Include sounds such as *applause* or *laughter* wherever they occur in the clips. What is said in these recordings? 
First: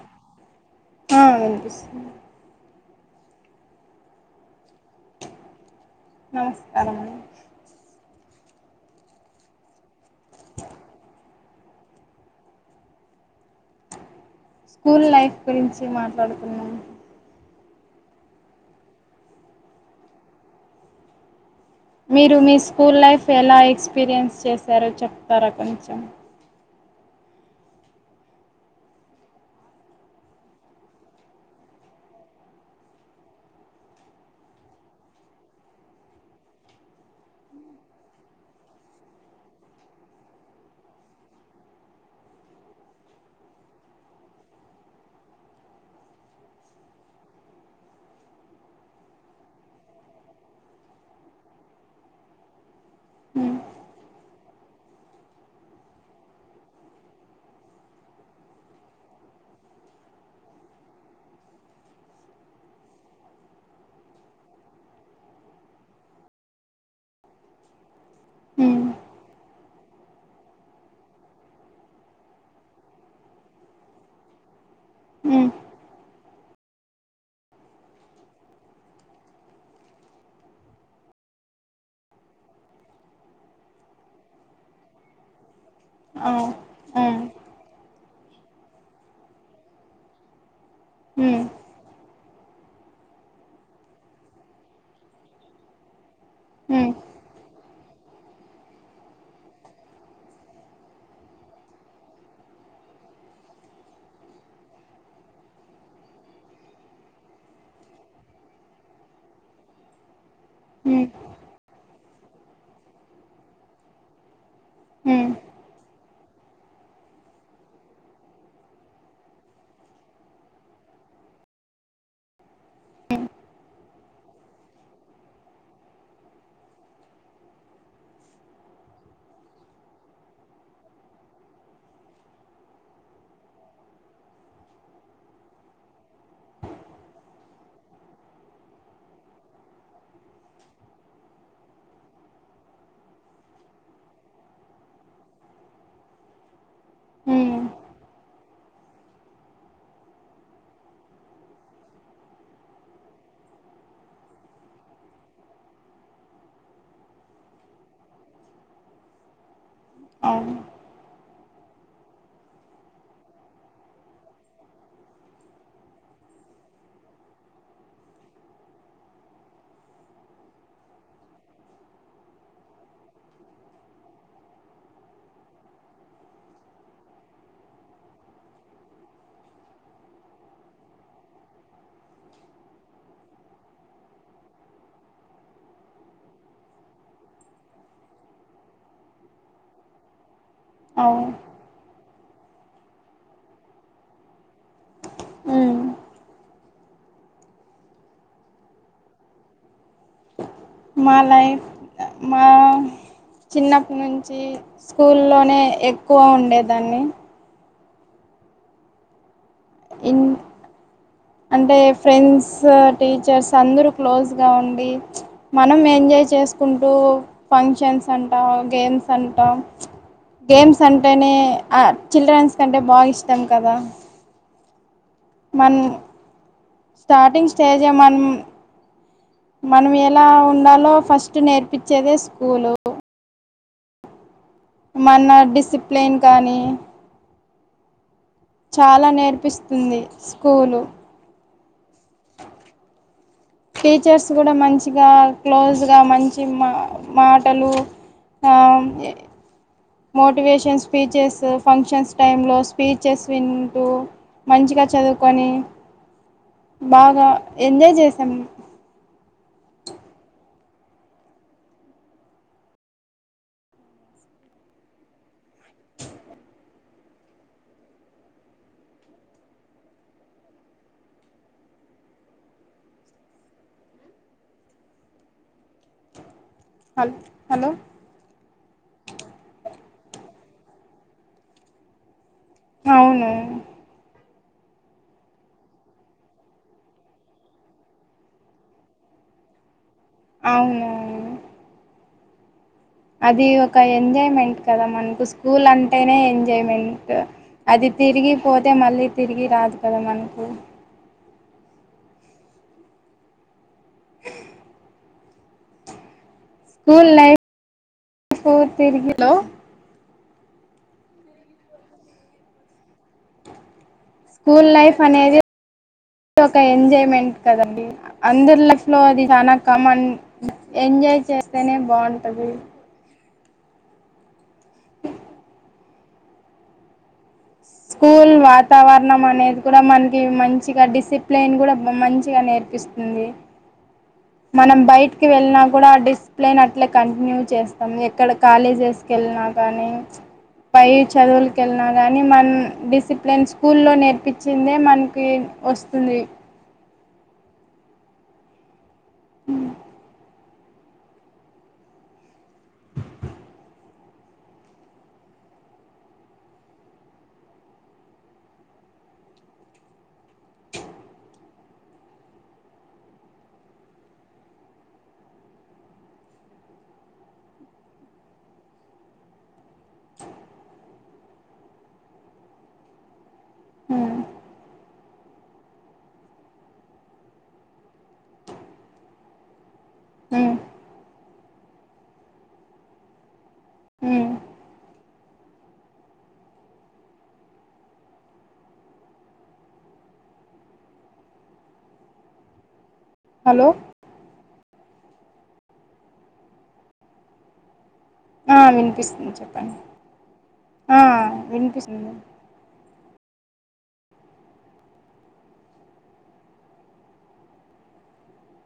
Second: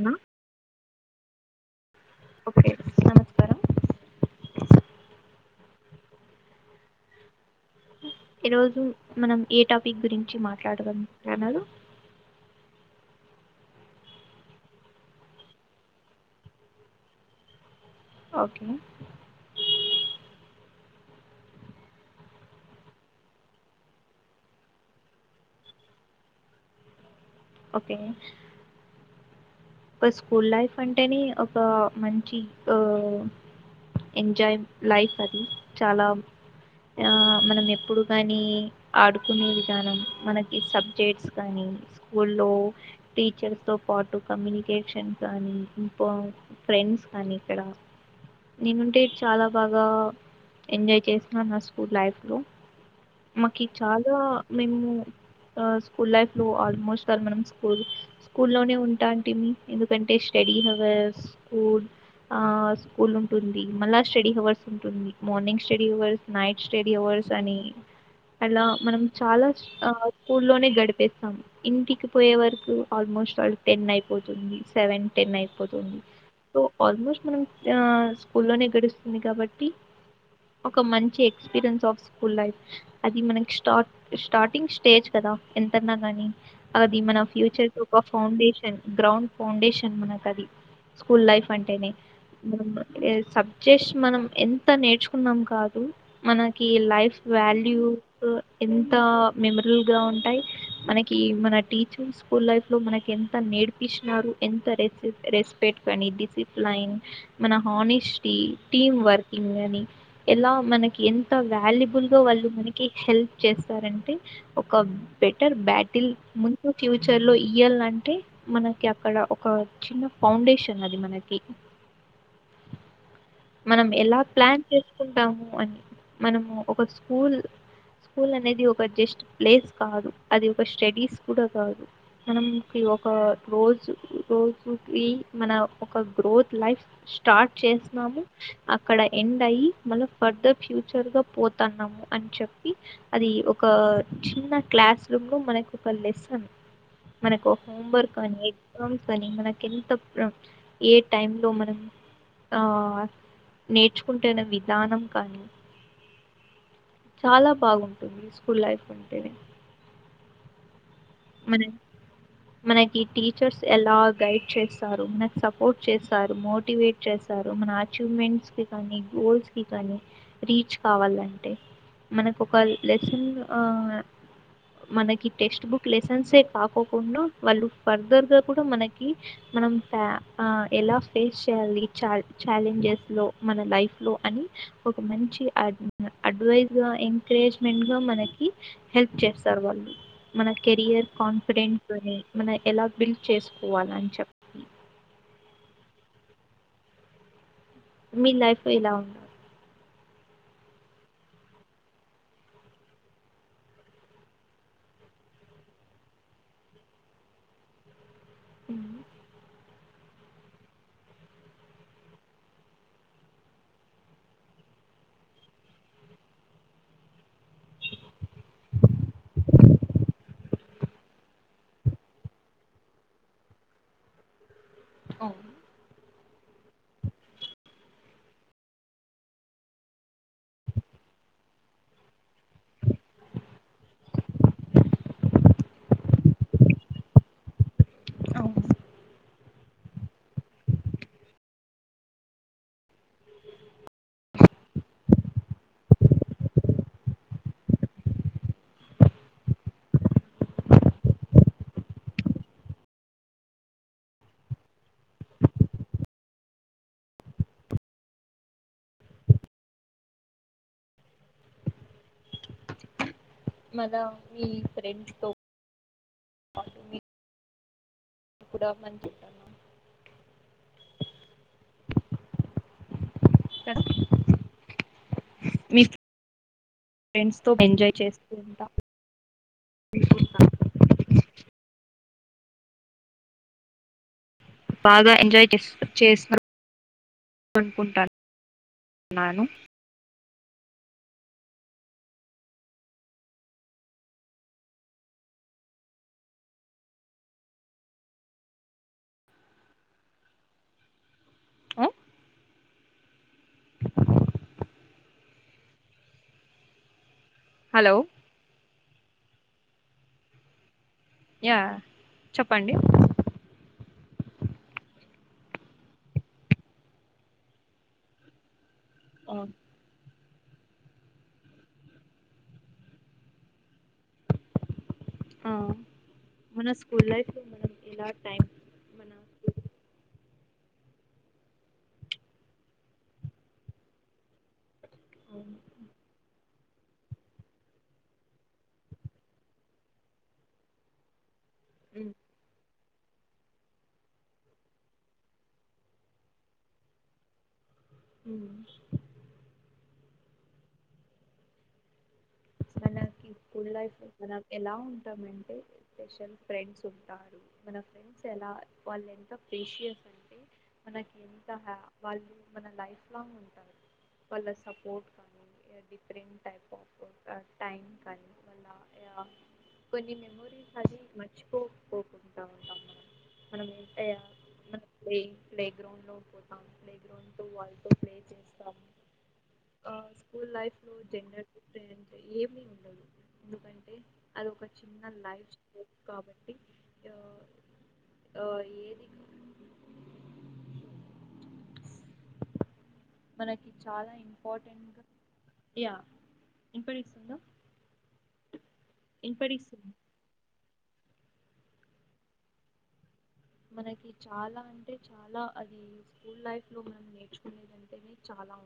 వున ఆ వినిపిస్తుంది ఓకే నమస్కారం నమస్కారం అండి ఈరోజు మనం ఏ టాపిక్ గురించి మాట్లాడదాం అన్నారు స్కూల్ లైఫ్ గురించి మాట్లాడుకుందాం ఓకే మీరు మీ స్కూల్ల ఓకే ఒక స్కూల్ లైఫ్ అంటేనే ఒక మంచి ఓ ఎంజాయ్ లైఫ్ అది చాలా మనం ఎప్పుడు కానీ ఆడుకునే విధానం మనకి సబ్జెక్ట్స్ కానీ స్కూల్లో టీచర్స్ తో పాటు కమ్యూనికేషన్ కానీ ఇంకా ఫ్రెండ్స్ కానీ ఇక్కడ నేనుంటే చాలా బాగా ఎంజాయ్ చేసినా స్కూల్ లైఫ్లో హ్మ్ మాకు చాలా మేము స్కూల్ లైఫ్లో ఆల్మోస్ట్ అ మనం స్కూల్ స్కూల్లోనే ఉంటా ఎందుకంటే స్టడీ హవర్స్ స్కూల్ ఆ స్కూల్ ఉంటుంది మళ్ళా స్టడీ హవర్స్ ఉంటుంది morning study hours night study hours అని అలా హ్మ్ మనం చాలా స్కూల్ లోనే గడిపేస్తాం ఇంటికి పోయే వరకు ఆల్మోస్ట్ టెన్ అయి పోతుంది సెవెన్ టెన్ హ్మ్ అయిపోతుంది సో ఆల్మోస్ట్ మనం స్కూల్లోనే గడుస్తుంది కాబట్టి ఒక మంచి ఎక్స్పీరియన్స్ ఆఫ్ స్కూల్ లైఫ్ అది మనకి స్టార్ట్ స్టార్టింగ్ స్టేజ్ కదా ఎంతన్నా గాని ఆ అది ఆ మన ఫ్యూచర్ కు ఒక ఫౌండేషన్ గ్రౌండ్ ఫౌండేషన్ మనకు అది స్కూల్ హ్మ్ లైఫ్ అంటేనే మనం సబ్జెక్ట్స్ మనం ఎంత నేర్చుకున్నాం కాదు మనకి హ్మ్ లైఫ్ వాల్యూ ఎంత మెమరల్ గా ఉంటాయి మనకి మన టీచర్ స్కూల్ లైఫ్ లో మనకి ఎంత నేర్పు ఇస్తున్నారు ఎంత రెస్ రెస్పెక్ట్ అని డిసిప్లైన్ మన హానెస్టీ టీమ్ వర్కింగ్ అని ఎలా మనకి హ్మ్ ఎంత వాల్యూబ్ వాళ్ళు మనకి హెల్ప్ చేస్తారంటే ఒక హ్మ్ బెటర్ బ్యాట్ టిల్ ముందు ఫ్యూచర్ లో ఇయ్యాలంటే మనకి అక్కడ ఒక చిన్న ఫౌండేషన్ అది మనకి మనం ఎలా ప్లాన్ చేసుకుంటాము అని మనము ఒక స్కూల్ స్కూల్ అనేది ఒక జస్ట్ ప్లేస్ కాదు అది ఒక స్టడీస్ కూడా కాదు మనంకి ఒక రోజు రోజుకి మన ఒక గ్రోత్ లైఫ్ స్టార్ట్ చేస్తున్నాము. అక్కడ ఎండ్ అయి మళ్ళా ఫర్దర్ ఫ్యూచర్గా పోతున్నాము అని చెప్పి అది ఒక చిన్న క్లాస్ రూమ్ లో మనకు ఒక లెసన్ మనకు హ్మ్ హోమ్ వర్క్ మనం ఎగ్జామ్స్ కానీ మనకి ఎంత ఏ టైంలో మనం ఆ నేర్చుకుంటున్న విధానం కానీ చాలా బాగుంటుంది స్కూల్ లైఫ్ అంటేనే అవును మనం మనకి టీచర్స్ ఎలా గైడ్ చేస్తారు, మనకు సపోర్ట్ చేస్తారు, మోటివేట్ చేస్తారు, మన అచీవ్మెంట్స్ కి కానీ గోల్స్ కి కానీ రీచ్ కావాలంటే మనకు ఒక లెసన్ మనకి టెక్స్ట్ బుక్ లెసన్సే కాకోకుండా వాళ్ళు ఫర్దర్గా కూడా మనకి మనం ఎలా ఫేస్ చేయాలి చల్ ఛాలెంజెస్లో మన లైఫ్లో అని ఒక మంచి అడ్వైస్గా ఎంకరేజ్మెంట్గా మనకి హెల్ప్ చేస్తారు వాళ్ళు మన కెరియర్ అవును కాన్ఫిడెన్ట్ ని మన ఎలా బిల్డ్ చేసుకోవాల అని చెప్తుం హ్మ్ మీ లైఫ్ ఇలా ఉన్నారు మా లైఫ్ మా చిన్నప్ప నుంచి స్కూల్లోనే ఎక్కువ ఉండేదాన్ని మ్మ్ ఇన్ అంటే ఫ్రెండ్స్ టీచర్స్ అందరూ క్లోజ్గా ఉండి మనం ఎంజాయ్ చేసుకుంటూ ఫంక్షన్స్ అంటా గేమ్స్ అంటా గేమ్స్ అంటేనే చిల్డ్రన్స్ కంటే బాగా ఇష్టాం కదా. అవును మన స్టార్టింగ్ స్టేజే మనం మనం ఎలా ఉండాలో ఫస్ట్ నేర్పించేదే స్కూలు మన డిసిప్లేన్ కానీ అవును చాలా నేర్పిస్తుంది స్కూలు టీచర్స్ కూడా మంచిగా క్లోజ్గా మంచి మా మాటలు మోటివేషన్ స్పీచెస్ ఫంక్షన్స్ టైం లో స్పీచెస్ వింటూ మంచిగా చదువుకొని బాగా ఎంజాయ్ చేసాము మద మీ ఫ్రెండ్స్ తో *inaudible* అప్పు మని చెప్పాను ఎక్కడ మీ ఫ్రెండ్స్ తో హలో ఎంజాయ్ చేస్తూ ఉంటా *inaudible* అవును బాగా ఎంజాయ్ *inaudible* చేశారు *unintelligible* అనుకుంటానున్నాను అవును అది ఒక ఎంజాయ్మెంట్ కదా మనకు స్కూల్ అంటేనే ఎంజాయ్మెంట్ అది తిరిగి పోతే మళ్ళీ తిరిగి రాదు కదా మనకు ఆ *inaudible* స్కూల్ లైఫ్ హలో తిరిగి హలో యా చెప్పండి స్కూల్ లైఫ్ అనేది *inaudible* ఒక ఎంజాయ్మెంట్ కదండి అందరిలో *inaudible* లో అది చానా కామన్ ఎంజాయ్ చేస్తేనే బాగుంటుంది ఆ మన స్కూల్ లైఫ్ లో మనం ఎలా స్కూల్ టైం వాతావరణం అనేది కూడా మనకి మంచి మంచిగా డిసిప్లైన్ కూడా మంచిగా నేర్పిస్తుంది మనం బయటకిి వెళ్ళినా కూడా ఆ డిస్ప్లేన్ అట్లే అట్లే కంటిన్యూ చేస్తాం ఎక్కడ కాలేజెస్ కి వెళ్ళినా కానీ పై చదువులు వెళ్ళినా కానీ మన్ డిసిప్లిన్ స్కూల్లో నేర్పించిందే మనకి వస్తుంది మ్మ్ మ్మ్ మనకి స్కూల్ లైఫ్ మన ఎలా ఉంటామంటే స్పెషల్ ఫ్రెండ్స్ ఉంటారు మన ఫ్రెండ్స్ ఎలా వాళ్ళు ఎంత పేషియస్ అంటే మనకి ఎంత వాళ్ళు మన లైఫ్ లాంగ్ ఉంటారు వాళ్ళ సపోర్ట్ కానీ డిఫరెంట్ టైప్ ఆఫ్ టైమ్ కానీ వాళ్ళ కొన్ని మెమోరీస్ కానీ మర్చిపోపోకుంట ఉంటాం మనం మనం ఏ ఉమ్, మన ప్లే ప్లే గ్రౌండ్లో పోతాం ప్లే గ్రౌండ్తో వాళ్ళతో ప్లే చేస్తాము స్కూల్ ఉమ్, లైఫ్లో జెండర్ డిఫరెన్స్ ఏమీ ఉండదు ఎందుకంటే ఉమ్. అది ఒక చిన్న లైఫ్ స్టైల్ కాబట్టి ఏది మనకి హలో చాలా ఇ ఇంపార్టెంట్ యా ఎపుడు ఇస్తున్నావ్ ఆ వినిపిస్తుంది చెప్పండి ఆ వినిపిస్తుంది మనకి చాలా అంటే చాలా అది స్కూల్ లైఫ్ లో మనం నేర్చుకునేదింటేనే చాలా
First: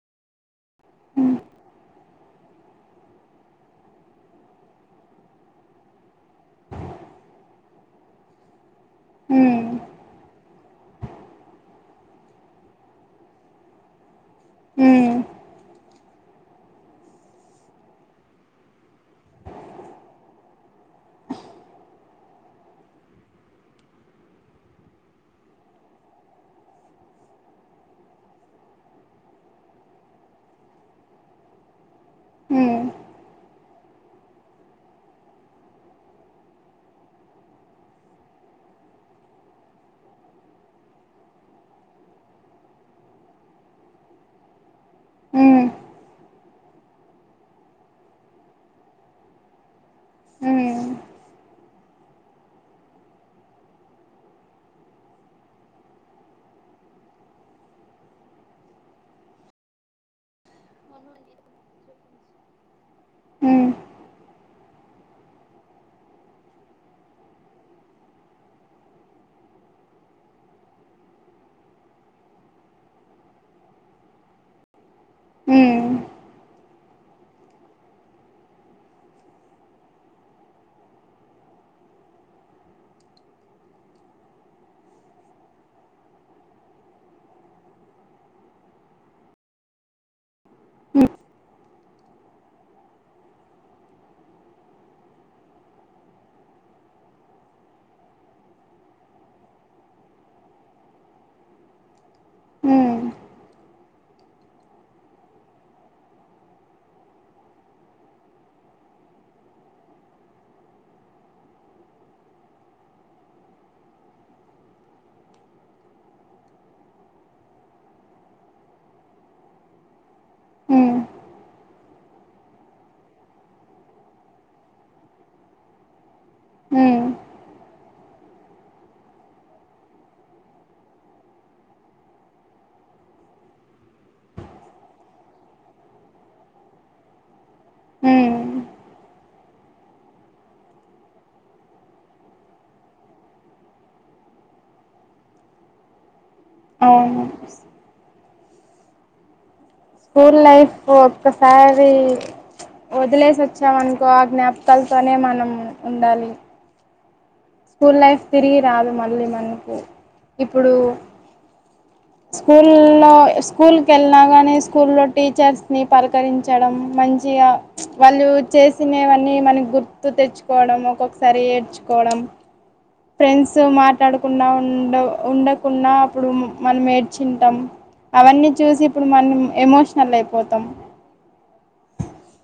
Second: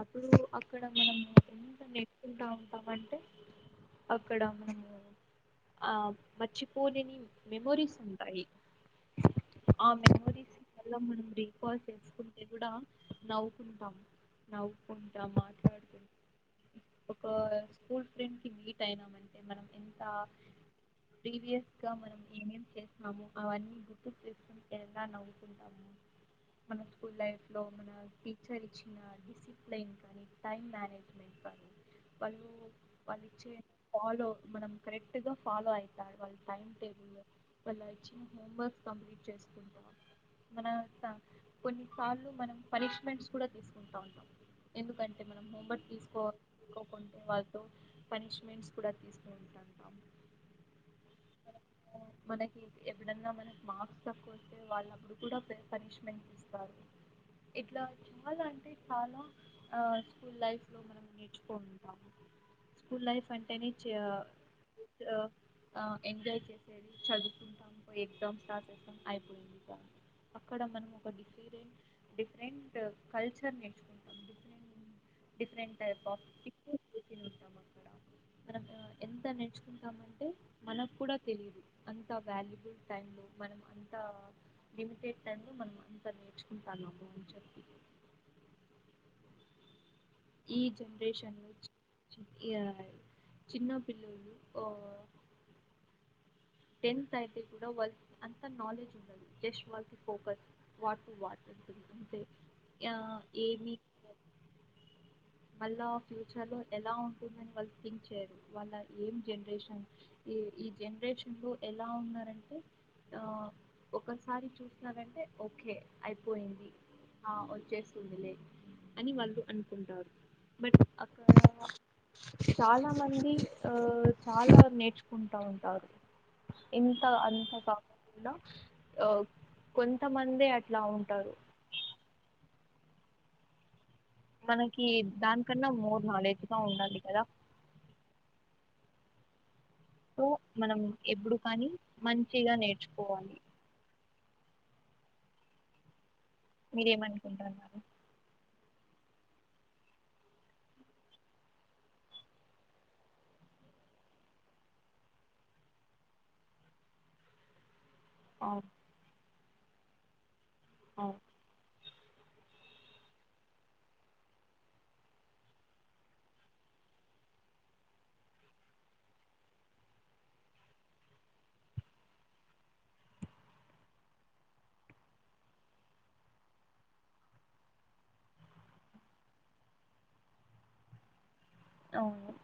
అప్పుడు అక్కడ మనము ఉమ్, ఎంత నేర్చుకుంటా ఉంటామంటే అక్కడ మనము ఆ మర్చిపోలేని మెమరీస్ ఉంటాయి ఉమ్, ఆ మెమోరీస్ మనం రీకాల్ చేసుకుంటే కూడా నవ్వుకుంటాము ఉమ్, నవ్వుకుంటా మా ఒక స్కూల్ ఫ్రెండ్ కి మీట్ అయినామంటే మనం ఎంత ప్రీవియస్ గా మనం ఏమేం చేస్తాము అవన్నీ గుర్తు చేసుకుంటే ఎలా నవ్వుకుంటాము మన స్కూల్ లైఫ్లో మన టీచర్ ఇచ్చిన డిసిప్లిన్ కానీ టైం మేనేజ్మెంట్ కానీ వాళ్ళు ఉమ్, వాళ్ళు ఇచ్చే ఫాలో మనం కరెక్ట్గా ఫాలో అవుతారు వాళ్ళ టైం టేబుల్లో వాళ్ళ హోమ్వర్క్స్ కంప్లీట్ చేసుకుంటాం మన కొన్నిసార్లు మనం పనిష్మెంట్స్ కూడా తీసుకుంటూ ఉంటాం ఎందుకంటే మనం ఉమ్, హోంవర్క్ తీసుకోవాలి కోకుంటూ వాళ్ళతో పనిష్మెంట్స్ కూడా తీసుకుంటుంటాం ఉమ్, మనకి ఎప్పుడన్నా మనకు మార్క్స్ తక్కువ వస్తే వాళ్ళు అప్పుడు కూడా పనిష్మెంట్ ఇస్తారు ఇట్లా చాలా అంటే చాలా ఆ స్కూల్ లైఫ్లో మనం నేర్చుకుంటాము స్కూల్ లైఫ్ అంటేనే ఉమ్, చ ఆ ఎజా చే చదువుకు ఎగ్జామ్ స్టార్ట్ చేస్తాం అయిపోయింది ఇక అక్కడ మనం ఒక డిఫరెంట్ డిఫరెంట్ కల్చర్ నేర్చుకుంటాం different different um, type of ఉంటాం అక్కడ మనం ఎంత నేర్చుకుంటామ అంటే మనకు కూడా తెలిదు అంత వాల్యుబుల్ టై లో మనం అంత లిమిటెడ్ టై లో మనం అంత నేర్చుకుంటాన్నాము అని చెప్పి ఈ జెనరేషన్ ను చిన్న పిల్లులు టెన్త్ అయితే కూడా వా అంత నాలెడ్జ్ ఉది జష్ వా ఫోకస్ వాట్ట్రే ఆ ఉమ్, ఏది వాళ్ళ ఫ్యూచర్ లో ఎలా ఉంటుందని వాళ్ళు థింక్ చేయరు వాళ్ళ ఏం జనరేషన్ ఈ జనరేషన్ లో ఎలా ఉన్నారంటే ఆ ఒకసారి చూసినారంటే ఓకే అయిపోయింది ఆ వచ్చేస్తుందిలే అని వాళ్ళు అనుకుంటారు బట్ ఉమ్. అక్కడ చాలా మంది ఆ చాలా నేర్చుకుంటా ఉంటారు ఇంత ఉమ్ అంత కా ఆ కొంతమంది అట్లా ఉంటారు మనకి దానికన్నా మోడు నాలెడ్జ్గా ఉండాలి కదా హ సో మనం ఎప్పుడు కానీ మంచిగా నేర్చుకోవాలి అవును మీరేమనికుంటన్నారు స్కూల్ లైఫ్ ఒక్కసారి వదిలేసి వచ్చామనుకో ఆ జ్ఞాపకాలతోనే మనం ఉండాలి స్కూల్ లైఫ్ తిరిగి అవును రాదు మళ్ళీ మన ఇప్పుడు అవును స్కూల్లో స్కూల్కెళ్ళినా కానీ స్కూల్లో టీచర్స్ ని పలకరించడం మంచిగా వాళ్ళు చేసినవన్నీ మనకి గుర్తు తెచ్చుకోవడం ఒక్కొక్కసారి ఏడ్చుకోవడం ఫ్రెండ్స్ మాట్లాడకుండా ఉండ ఉండకున్నా అప్పుడు మనం ఏడ్చింటాం అవన్నీ చూసి ఇప్పుడు మనం ఎమోషనల్ అయిపోతాం అవును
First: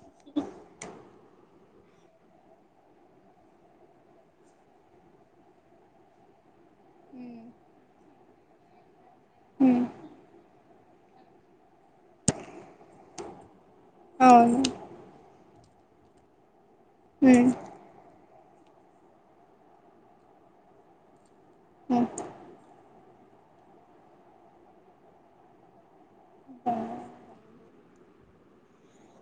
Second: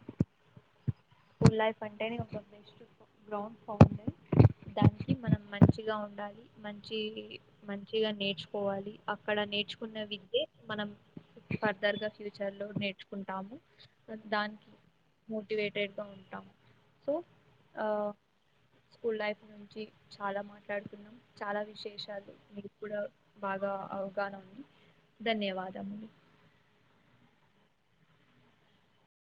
స్కూల్ లైఫ్ అంటేనే ఒక బెస్ట్ గ్రౌండ్ ఫౌండయ్ దానికి మనం మంచిగా ఉండాలి మంచి మంచిగా నేర్చుకోవాలి అక్కడ నేర్చుకున్న విద్యే మనం ఫర్దర్ గా ఫ్యూచర్ లో నేర్చుకుంటాము దానికి మోటివేటెడ్ తో ఉంటాం సో అవును ఆ స్కూల్ లైఫ్ నుంచి చాలా మాట్లాడుతున్నాం చాలా విశేషాలు మీకు కూడా బాగా అవగాహన ఉంది ధన్యవాదములు